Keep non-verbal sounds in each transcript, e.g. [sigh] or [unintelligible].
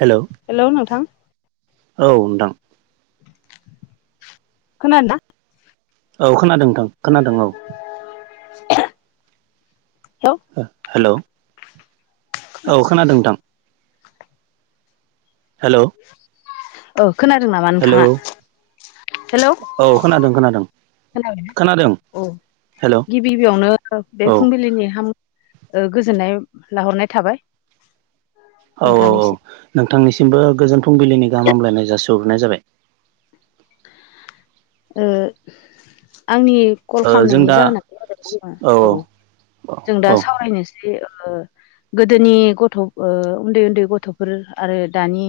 Hello hello नोंथां। औ नोंथां। खनादोंना? औ खोनादों नोंथां खोनादों औ। [inaudible] हेलौ औ खोनादों नोंथां। हेलौ। ओ खोनादों नामा हेलौ नोंथाङा हेलौ। औ खोनादों खोनादों खोनाबाय खोनादों औ हेलौ गिबि गिबियावनो बे औ फुंबिलिनि हाम ओ गोजोननाय लाहरनाय थाबाय। औ औ औ नोंथांनिसिम। नोंथांनिसिमबो गोजोन फुंबिलिनि गाहामलायनाय जासि हरगोनाय जाबाय। ओ आंनि कल ओ जों खालामनायनि दा जाहोनानो जादों औ जों दा औ औ सावरायनोसै ओ ओ गोदोनि गथ' ओ उन्दै उन्दै गथ'फोर आरो दानि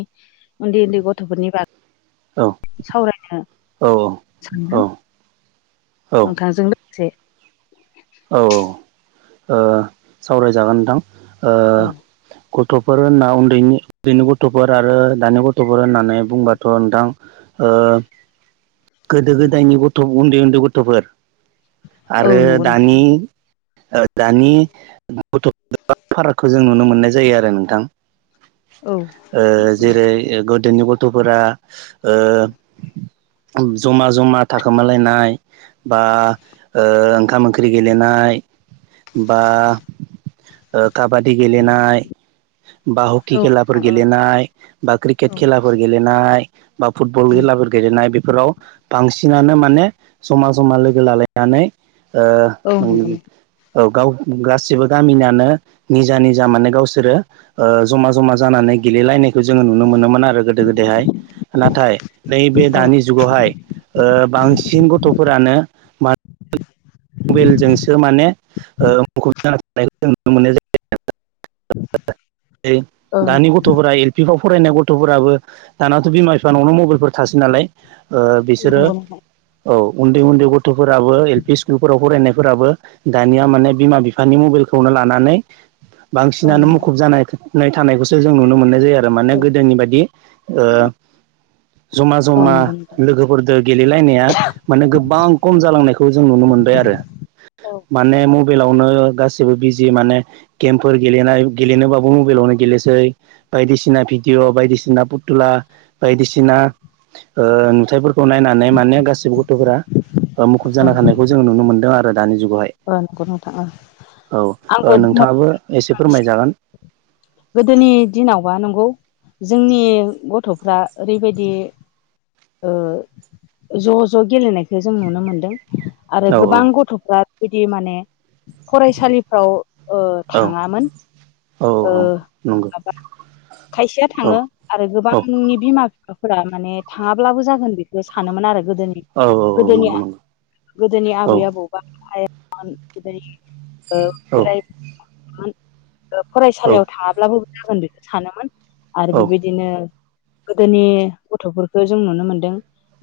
उन्दै उन्दै गथ'फोरनि बाग सावरायनो औ सानदों औ औ नोंथांजों लोगोसे औ औ ओ सावरायजागोन नोंथां ओ औ गथ'फोर होनना उन्दैनि उन्दैनि गथ'फोर आरो दानि गथ'फोर होननानै बुंबाथ' नोंथां ओ। [inaudible] गोदो गोदायनि गथ' उन्दै उन्दै गथ'फोर औ आरो नंगौ नोंथां दानि ओ दानि गथ' फारागखौ जों नुनो मोननाय जायो आरो नोंथां। औ ओ जेरै ओ गथ दोनि गथ'फोरा ओ जमा जमा थाखोमालायनाय बा ओ ओंखाम ओंख ख्रि गेलेनाय बा काबादि गेलेनाय। बा हकि औ खेलाफोर नोंथां गेलेनाय बा क्रिकेट औ खेलाफोर गेलेनाय बा फुटबल खेला फोर गेलेनाय बेफोराव बांसिनानो माने जमा जमा लोगो लालायनानै ओ औ नंगौ ओम। औ गाव गासिबो गामिनिानो निजा निजा माने गावसोरो ओ जमा जमा जानानै। गेलेलायनाय जोङो नुनो मोनोमोन आरो गोदो गोदायहाय नाथाय नैबे औ दानि जुगावहाय। ओ बांसिन गथ'फोरानो मा मबाइलजोंसो माने मुखुब जाना थानायखौ जों नुनो मोननाय जायो। औ दानि नंगौ गथ'फोरा एल पि फाव फरायनाय गथ' गथ'फोराबो दानाथ' बिमा बिफा नावनो मबाइलफोर थासै नालाय ओ बिसोरो नंगौ नोंथां औ उन्दै उन्दै गथ'फोराबो एल पि फोराव फरायनायफोराबो दानिया माने बिमा बिफानि मबाइलखौनो लानानै औ बांसिनानो नंगौ। मुखुब जानाय थानायखौसो जों नुनो मोननाय जाया आरो माने औ गोदोनि बादि ओ जमा औ जमा नंगौ नोंथां लोगोफोरजों गेलेलायनाया माने गोबां खम औ जालांनायखौ जों नुनो मोनो बाय आरो औ माने मबाइलावनो गासैबो जेबो बिजि माने गेम गेलेनाय गेलेनोबाबो मबाइलावनो गेलेनोसै बायदिसिना भिदिअ बायदिसिना फुथुला बायदिसिना ओ नुथायफोरखौ नायनानै माने गासिबो गथ'फोरा मुखुब जाना थानायखौ जों नुनो मोनदों आरो दानि जुगावहाय ओ नंगौ नोथां ओं औ ओ आंखौ नोंथाङाबो एसे फोरमायजागोन गोदोनि दिनावबा नंगौ जोंनि गथ'फ्रा ओरैबायदि ओ ज' ज' गेलेनायखौ जों नुनो मोनदों आरो औ गोबां गथ'फ्रा बेबायदि माने फरायसालिफ्राव ओ औ थाङामोन ओ औ नंगौ माबा खायसेया औ नंगौ औ नंगौ औ नंगौ थाङो आरो गोबांनि बिमा माबाफोरा माने थाङाब्लाबो जागोन बेखौ सानोमोन आरो गोदोनि गोदोनिआ गोदोनि आबै आबौबा आ फान फुजारि औ फरायसालियाव थाङाब्लाबो जागोन बेखौ सानोमोन आरो बेबायदिनो गोदोनि गथ'फोरखौ जों नुनो मोनदों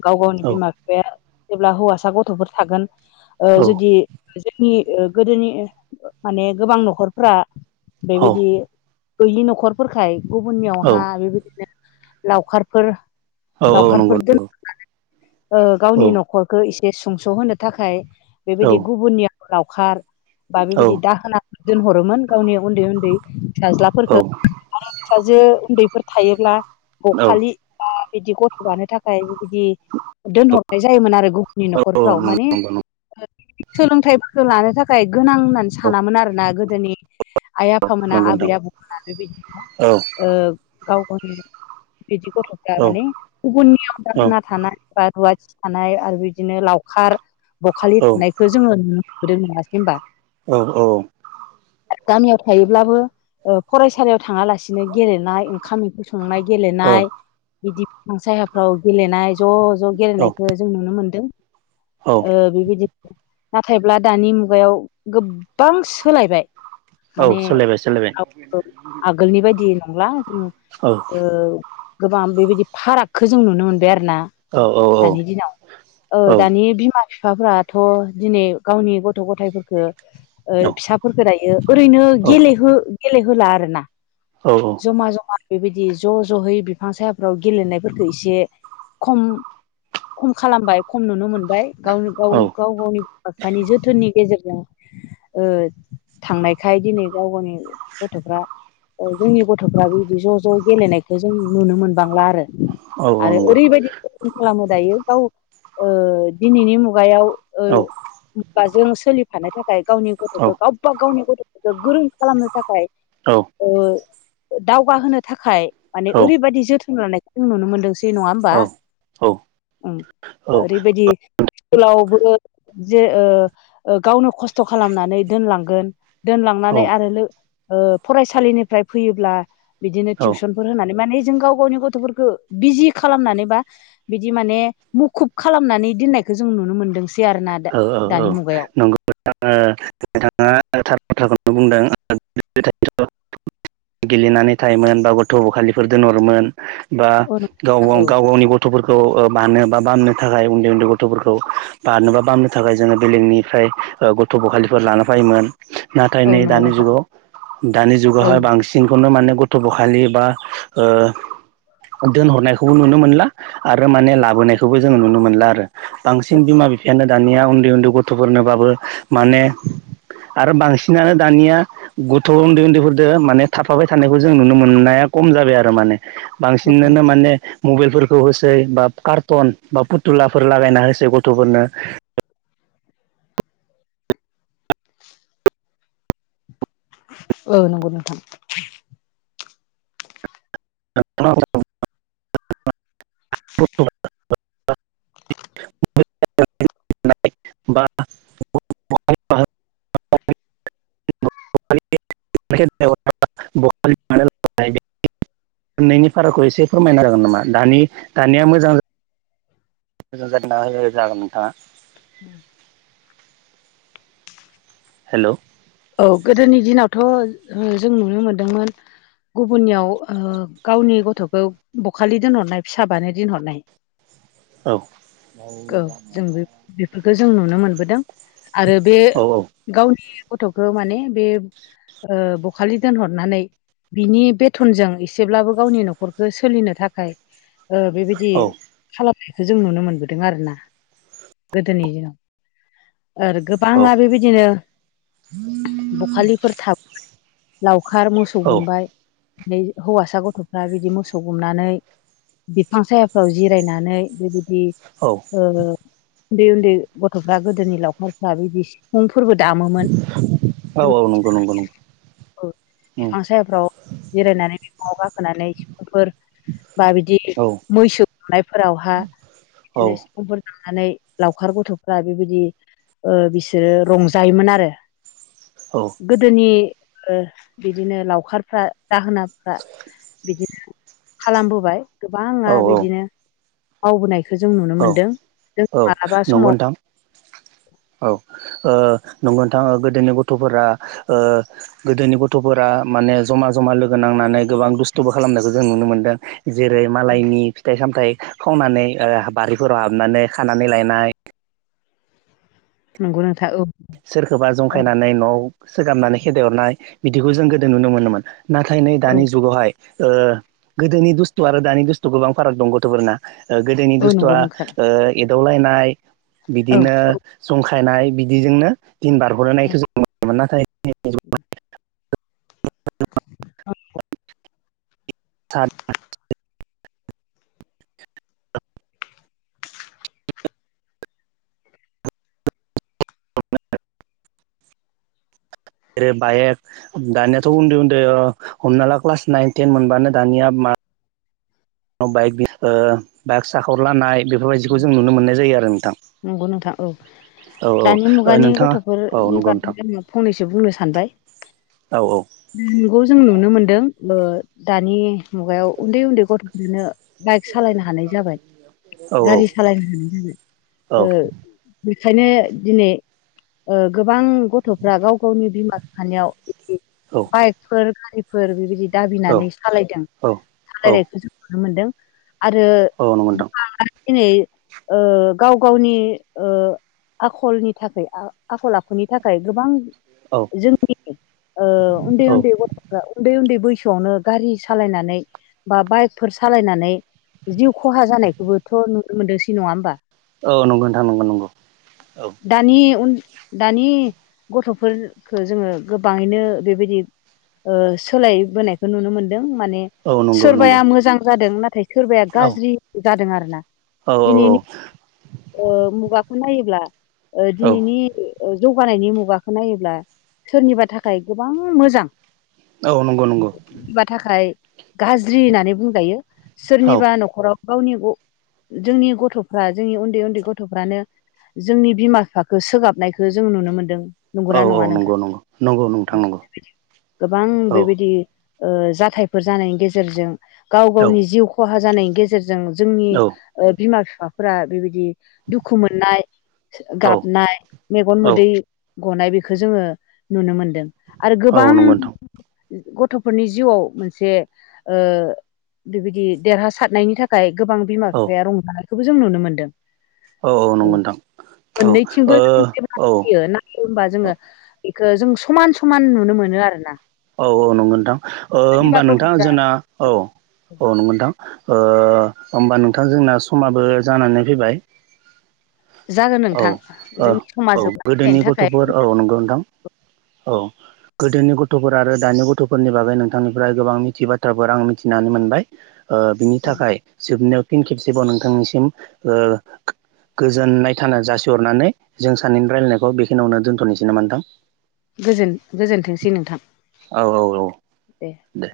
गाव गावनि बिमा बिफाया जेब्ला हौवासा गथ'फोर थागोन ओ जुदि नि गोदोनि माने गोबां न'खरफ्रा बेबायदि गैयि न'खरफोरखाय गुबुननियावहा बेबायदिनो लावखारफोर औ औ नंगौ लावखारफोर दोन नंगौ ओ गावनि न'खरखौ एसे सुंस'होनो थाखाय बेबायदि गुबुननियाव लावखार बा बेबायदि दाहोना दोनहरोमोन गावनि उन्दै उन्दै फिसाज्लाफोरफोरखौ आरो फिसाजो उन्दैफोर थायोब्ला बखालि बिदि गथ' लानो थाखाय बिदि दोनहरनाय जायोमोन आरो गुबुननि न'खरफ्राव माने नंगौ नंगौ सोलोंथाइफोरखौ लानो थाखाय गोनां होननानै औ सानामोन आरोना गोदोनि आइ आफामोना नंगौ आबै नोंथां आबौमोना बेबायदिनो औ गाव गावनि बिदि गथ'फ्रा माने गुबुननियाव औ दाहोना थानाय बा रु थानाय आरो बिदिनो लावखार बखालि थानायखौ जोङो नुनोबोदों नङा होनबा औ औ गामियाव थायोब्लाबो फरायसालियाव थाङालासिनो गेलेनाय ओंखाम ओंख्रि स संनाय गेलेनाय बिदि बिफां सायाफ्राव गेलेनाय ज' ज' औ गेलेनायखौ जों नुनो मोनदों औ बेबायदिनो नाथायब्ला दानि मुगायाव गोबां सोलायबाय औ माने सोलायबाय सोलायबाय आव आगोलनि बायदि नंला औ ओ गोबां बेबायदि फारागखौ जों नुनो मोनदों मोनबाय आरोना औ औ दानि दिनाव औ दानि बिमा बिफाफाथ दिनै गावनि गथ'गथायफोरफोरखौ ओ फिसाफोरफोरखौ दायो ओरैनो गेलेहो गेलेहोला आरोना औ जमा जमा बेबायदि ज जयै बिफां सायाफ्राव गेलेनायफोरखो एसे खम खम खालामबाय खम नुनो मोनबाय गाव औ गाव गाव गावनि बिमा बिफानि जोथोननि गेजेरजों ओ थांनायखाय दिनै गाव गावनि गथफ्रा ओ जोंनि गथ'फ्रा बेबादि ज-ज गेलेनायखौ जों नुनो मोनबांला आरो औ आरो नंगौ ओरैबायदि खालामो दायो गाव ओ दिनैनि मुगायाव ओ औ बाजों सोलिफानो थाखाय गावनि औ गथ'खौ गावबा गावनि गथ' गोरों खालामनो थाखाय औ ओ दावगाहोनो थाखाय औ माने ओरैबायदि जोथोन लानायखौ जों नुनो मोनदोंसै नंङा होमबा औ औ अम ओरैबायदि स्कुलावबो जे ओ गावनो खस्थ खालामनानै दोनलांगोन दोनलांनानै आरो ओ फरायसालिनिफ्राय फैयोब्ला बिदिनो टिउसनफोर होनानै माने जों गाव-गावनि गथफोरखौ बिजि खालामनानै बा बिदि माने मुखुब खालामनानै दोननाय जों नुनो मोनदों स औ औ औ नंगौ नोंथां नोंथांया थार बाथ्राखौनो बुंदों [unintelligible] गेलेनानै थायोमोन बा गथ' बखालिफोर दोनहरोमोन। बा औ नोंथां औ गाव-गाव-गावनि गथ'फोर खौ बानो बा बामनो थाखाय उन्दै उन्दै गथ'फोरखौ बानोबा बामनो थाखाय जोंङो बिलेकनिफ्राय गथ'बखालिफोर लाना फायोमोन। नाथाय औ नै नंगौ दानि नोंथां जुगाव दानि औ जुगावहाय बांसिनखौनो माने गथ'बोखालि बा ओ दोनहरनायखौबो नुनो मोनला आरो माने लाबोनायखौबो जोंङो नुनो मोनला आरो बांसिन बिमा बि दानिया उन्दै-उन्दै गथ'फोरनोबाबो माने आरो बांसिनानो दानिया गथ' उन्दै-उन्दैफोरदो माने थाफाबाय थानायखौ जों नुनो मोननाया खम जाबाय आरो माने बांसिनानो माने मबाइलफोरखौ होसै बा कार्टन बा फुथुलाफोर लागायना होसै गथ'फोरनो औ नंगौ नोंथां [unintelligible] [unintelligible] [inaudible] [unintelligible] मोनायनि फाराखौ एसे फोरमायना होजागोन नामा दानि दानिया मोजां मोजां जागोन नोंथांङा अम हेलौ औ गोदोनि दिनावथ जों नुनो मोनदोंमोन गुबुननियाव ओ गावनि गथ'खौ बखालि दोनहरनाय फिसाबानो दोनहरनाय औ औ जोंबो बि खो जों नुनो मोनबोदों आरो बे औ गावनि गथ'खौ माने बे ओ बखालि दोनहरनानै बिनि बेथनजों एसेब्लाबो गावनि नखरखौ सोलिनो थाखाय ओ बेबायदि औ खालाम जों नुनो मोनबोदों आरोना गोदोनि दिनाव आरो गोबां औ आरो बेबायदिनो बखालिफोर था लावखार मोसौ औ गुमबाय बे हौवासा गथ'फ्रा बिदि मोसौ गुमनानै बिफां सायाफ्राव जिरायनानै बेबायदि औ ओ उन्दै-उन्दै गथ'फ्रा गोदोनि लावखारफ्रा बिदि सिफुंफोरबो दाम औ औ नंगौ नंगौ नंगौ औ बिफां सायाफ्राव जिरायनानै बिफाङाव गाखोनानै सिफुंफोर बा बिदि औ मैसो गुमनायफोरावहा औ बिदिनो सिफुंफोरजों नुनानै लावखार गथ'फ्रा बेबायदि ओ बिसोरो रंजायोमोन आरो। गोदोनि ओ बिदिनो लावखारफ्रा दाहोनाफ्रा बिदिनो खालामबोबाय औ गोबाङा बिदिनो मावबोनायखो जों नुनो औ मोन्दों जों औ मालाबा नंगौ समाव नोंथां औ ओ नंगौ नोथां ओ गोदोनि गथ'फोरा ओ गोदोनि गथ'फोरा ओ माने जमा जमा लोगो नांनानै गोबां दुस्थ'बो खालामनायखौ जों नुनो मोनदों। जेरै मालायनि फिथाइ सामथाइ खावनानै ओ बारिफोराव हाबनानै खानानै लायनाय नंगौ नोंथां औ। सोरखोबा औ जंखायनानै न'आव सोगाबनानै खेदायहरनाय बिदिखौ जों गोदो नुनो मोनोमोन। नाथाय नै औ दानि जुगावहाय ओ गोदोनि बदुस्थु आरो दानि दुस्थु गोबां फाराग दं गथ'फोरना गोदोनि औ नंगौ दुस्थुआ नोंथां ओ एदावलायनाय औ बिदिनो औ जंखाय लायनाय बिदिजोंनो दिन औ बारहरनायखौ जों नुनो नाथाय [unintelligible] औ [inaudible] [inaudible] [inaudible] जेरै बाइक दानियाथ' उन्दै-उन्दै ओ हमना ला क्लास नाइन टेन मोनबानो दानिया मा बाइक बि ओ बाइक साखावलानाय बेफोर बायदिखौ जों नुनो मोननाय जायो आरो नोंथां। नंगौ नोंथां औ दानि मुगानि औ ओ गथ'फोरनि बागै नोंथाङा औ आङो फंनैसो बुंनो सानबाय नंगौ नोंथां औ उम नंगौ जों नुनो मोनदों ओ दानि मुगायाव उन्दै-उन्दै गथ'फोरनो [inaudible] गारि सालायनो होनानाय ओ ओंखायनो दिनै ओ गोबां गथ'फ्रा गाव गावनि बिमा बिफानियाव बाइकफोर गारिफोर बेबायदि औ दाबिनानै सालायदों औ औ सालायनायखो जों नुनो मोनदों आरो औ नंगौ नोंथां गोबाङा दिनै ओ गाव गावनि ओ आखलनि थाखाय आ आखल आखुनि थाखाय गोबां औ नंगौ जोंनि ओ उन्दै उन्दै गथ'फ्रा उन्दै उन्दै बैसो आवनो गारि सालायनानै बा बाइकफोर सालायनानै जिउ खहा जानायखौबो थ' नुनो मोनदोंसै नङा होनोमबा। औ नंगौ नथां नंगौ नंगौ औ। दानि उन दानि गथ'फोरखो जोङो गोबाङैनो बेबायदि ओ सोलायबोनायखौ नुनो मोनदों माने औ नंगौ नंगौ सोरबाया मोजां जादों नाथाय सोरबाया औ गाज्रि जादों आरोना। औ दिनैनि ओ मुगाखौ नायोब्ला ओ औ दिनैनि ओ जौगानायनि मुगाखौ नायोब्ला सोरनिबा थाखाय गोबां मोजां औ नंगौ नंगौ सोरनिबा थाखाय गाज्रि होननानै बुंजायो। औ सोरनिबा न'खराव गावनि ग जोंनि गथ'फ्रा जोंनि उन्दै उन्दै गथ'फ्रानो जोंनि बिमा बिफाखो सोगाबनायखो जों नुनो मोनदों। औ नंगौना औ नङा नोंथां नंगौ नंगौ नंगौ नोंथां नंगौ [inaudible] गोबां औ बेबायदि ओ जाथायफोर जानायनि गेजेरजों गाव औ गावनि जिउ खहा जानायनि गेजेरजों जोंनि ओ बिमा बिफाफोरा बेबायदि दुखु मोननाय गाबनाय मेगन औ मोदै गनाय बेखो जोङो नुनो मोनदों आरो औ गोबां नंगौ नोंथां गथ'फोरनि जिउआव मोनसे ओ बेबायदि देरहासारनायनि थाखाय गोबां बिमा औ बिफाया रंजानायखौबो जों नुनो मोन्दों। औ औ नंगौ नोंथां। औ मोननैथिंबो ओ जों औ जयो नायो होमबा जोङो अ जों समान समान नुनो मोनो आरो ना। औ-औ नंगौ नोंथां होमबा नोंथां गथ'फ्रा जोंना औ औ नंगौ नोंथां ओ होमबा नोंथां जोंना समाबो जानानै फैबाय जागोन औ नोंथां जोंनि समा औ जोबना गोदोनि फैनायनि थाखाय गथ'फोर औ नंगौ नोंथां औ गोदोनि गथ' गथ'फोर आरो दानि गथ'फोरनि बागै नोंथांनिफ्राय गोबां मिथि बाथ्राफोर आं मिथिनानै मोनबाय ओ बिनि औ थाखाय जोबनायाव फिन खेबसेबाव नोंथांनिसिम गोजोननाय थानो जासिहरनानै जों सानैनि रायज्लायनायखौ बेखिनियावनो दोन्थ'नोसै नामा नोंथां? गोजोन गोजोनथोंसै नोंथां। औ--औ-औ दे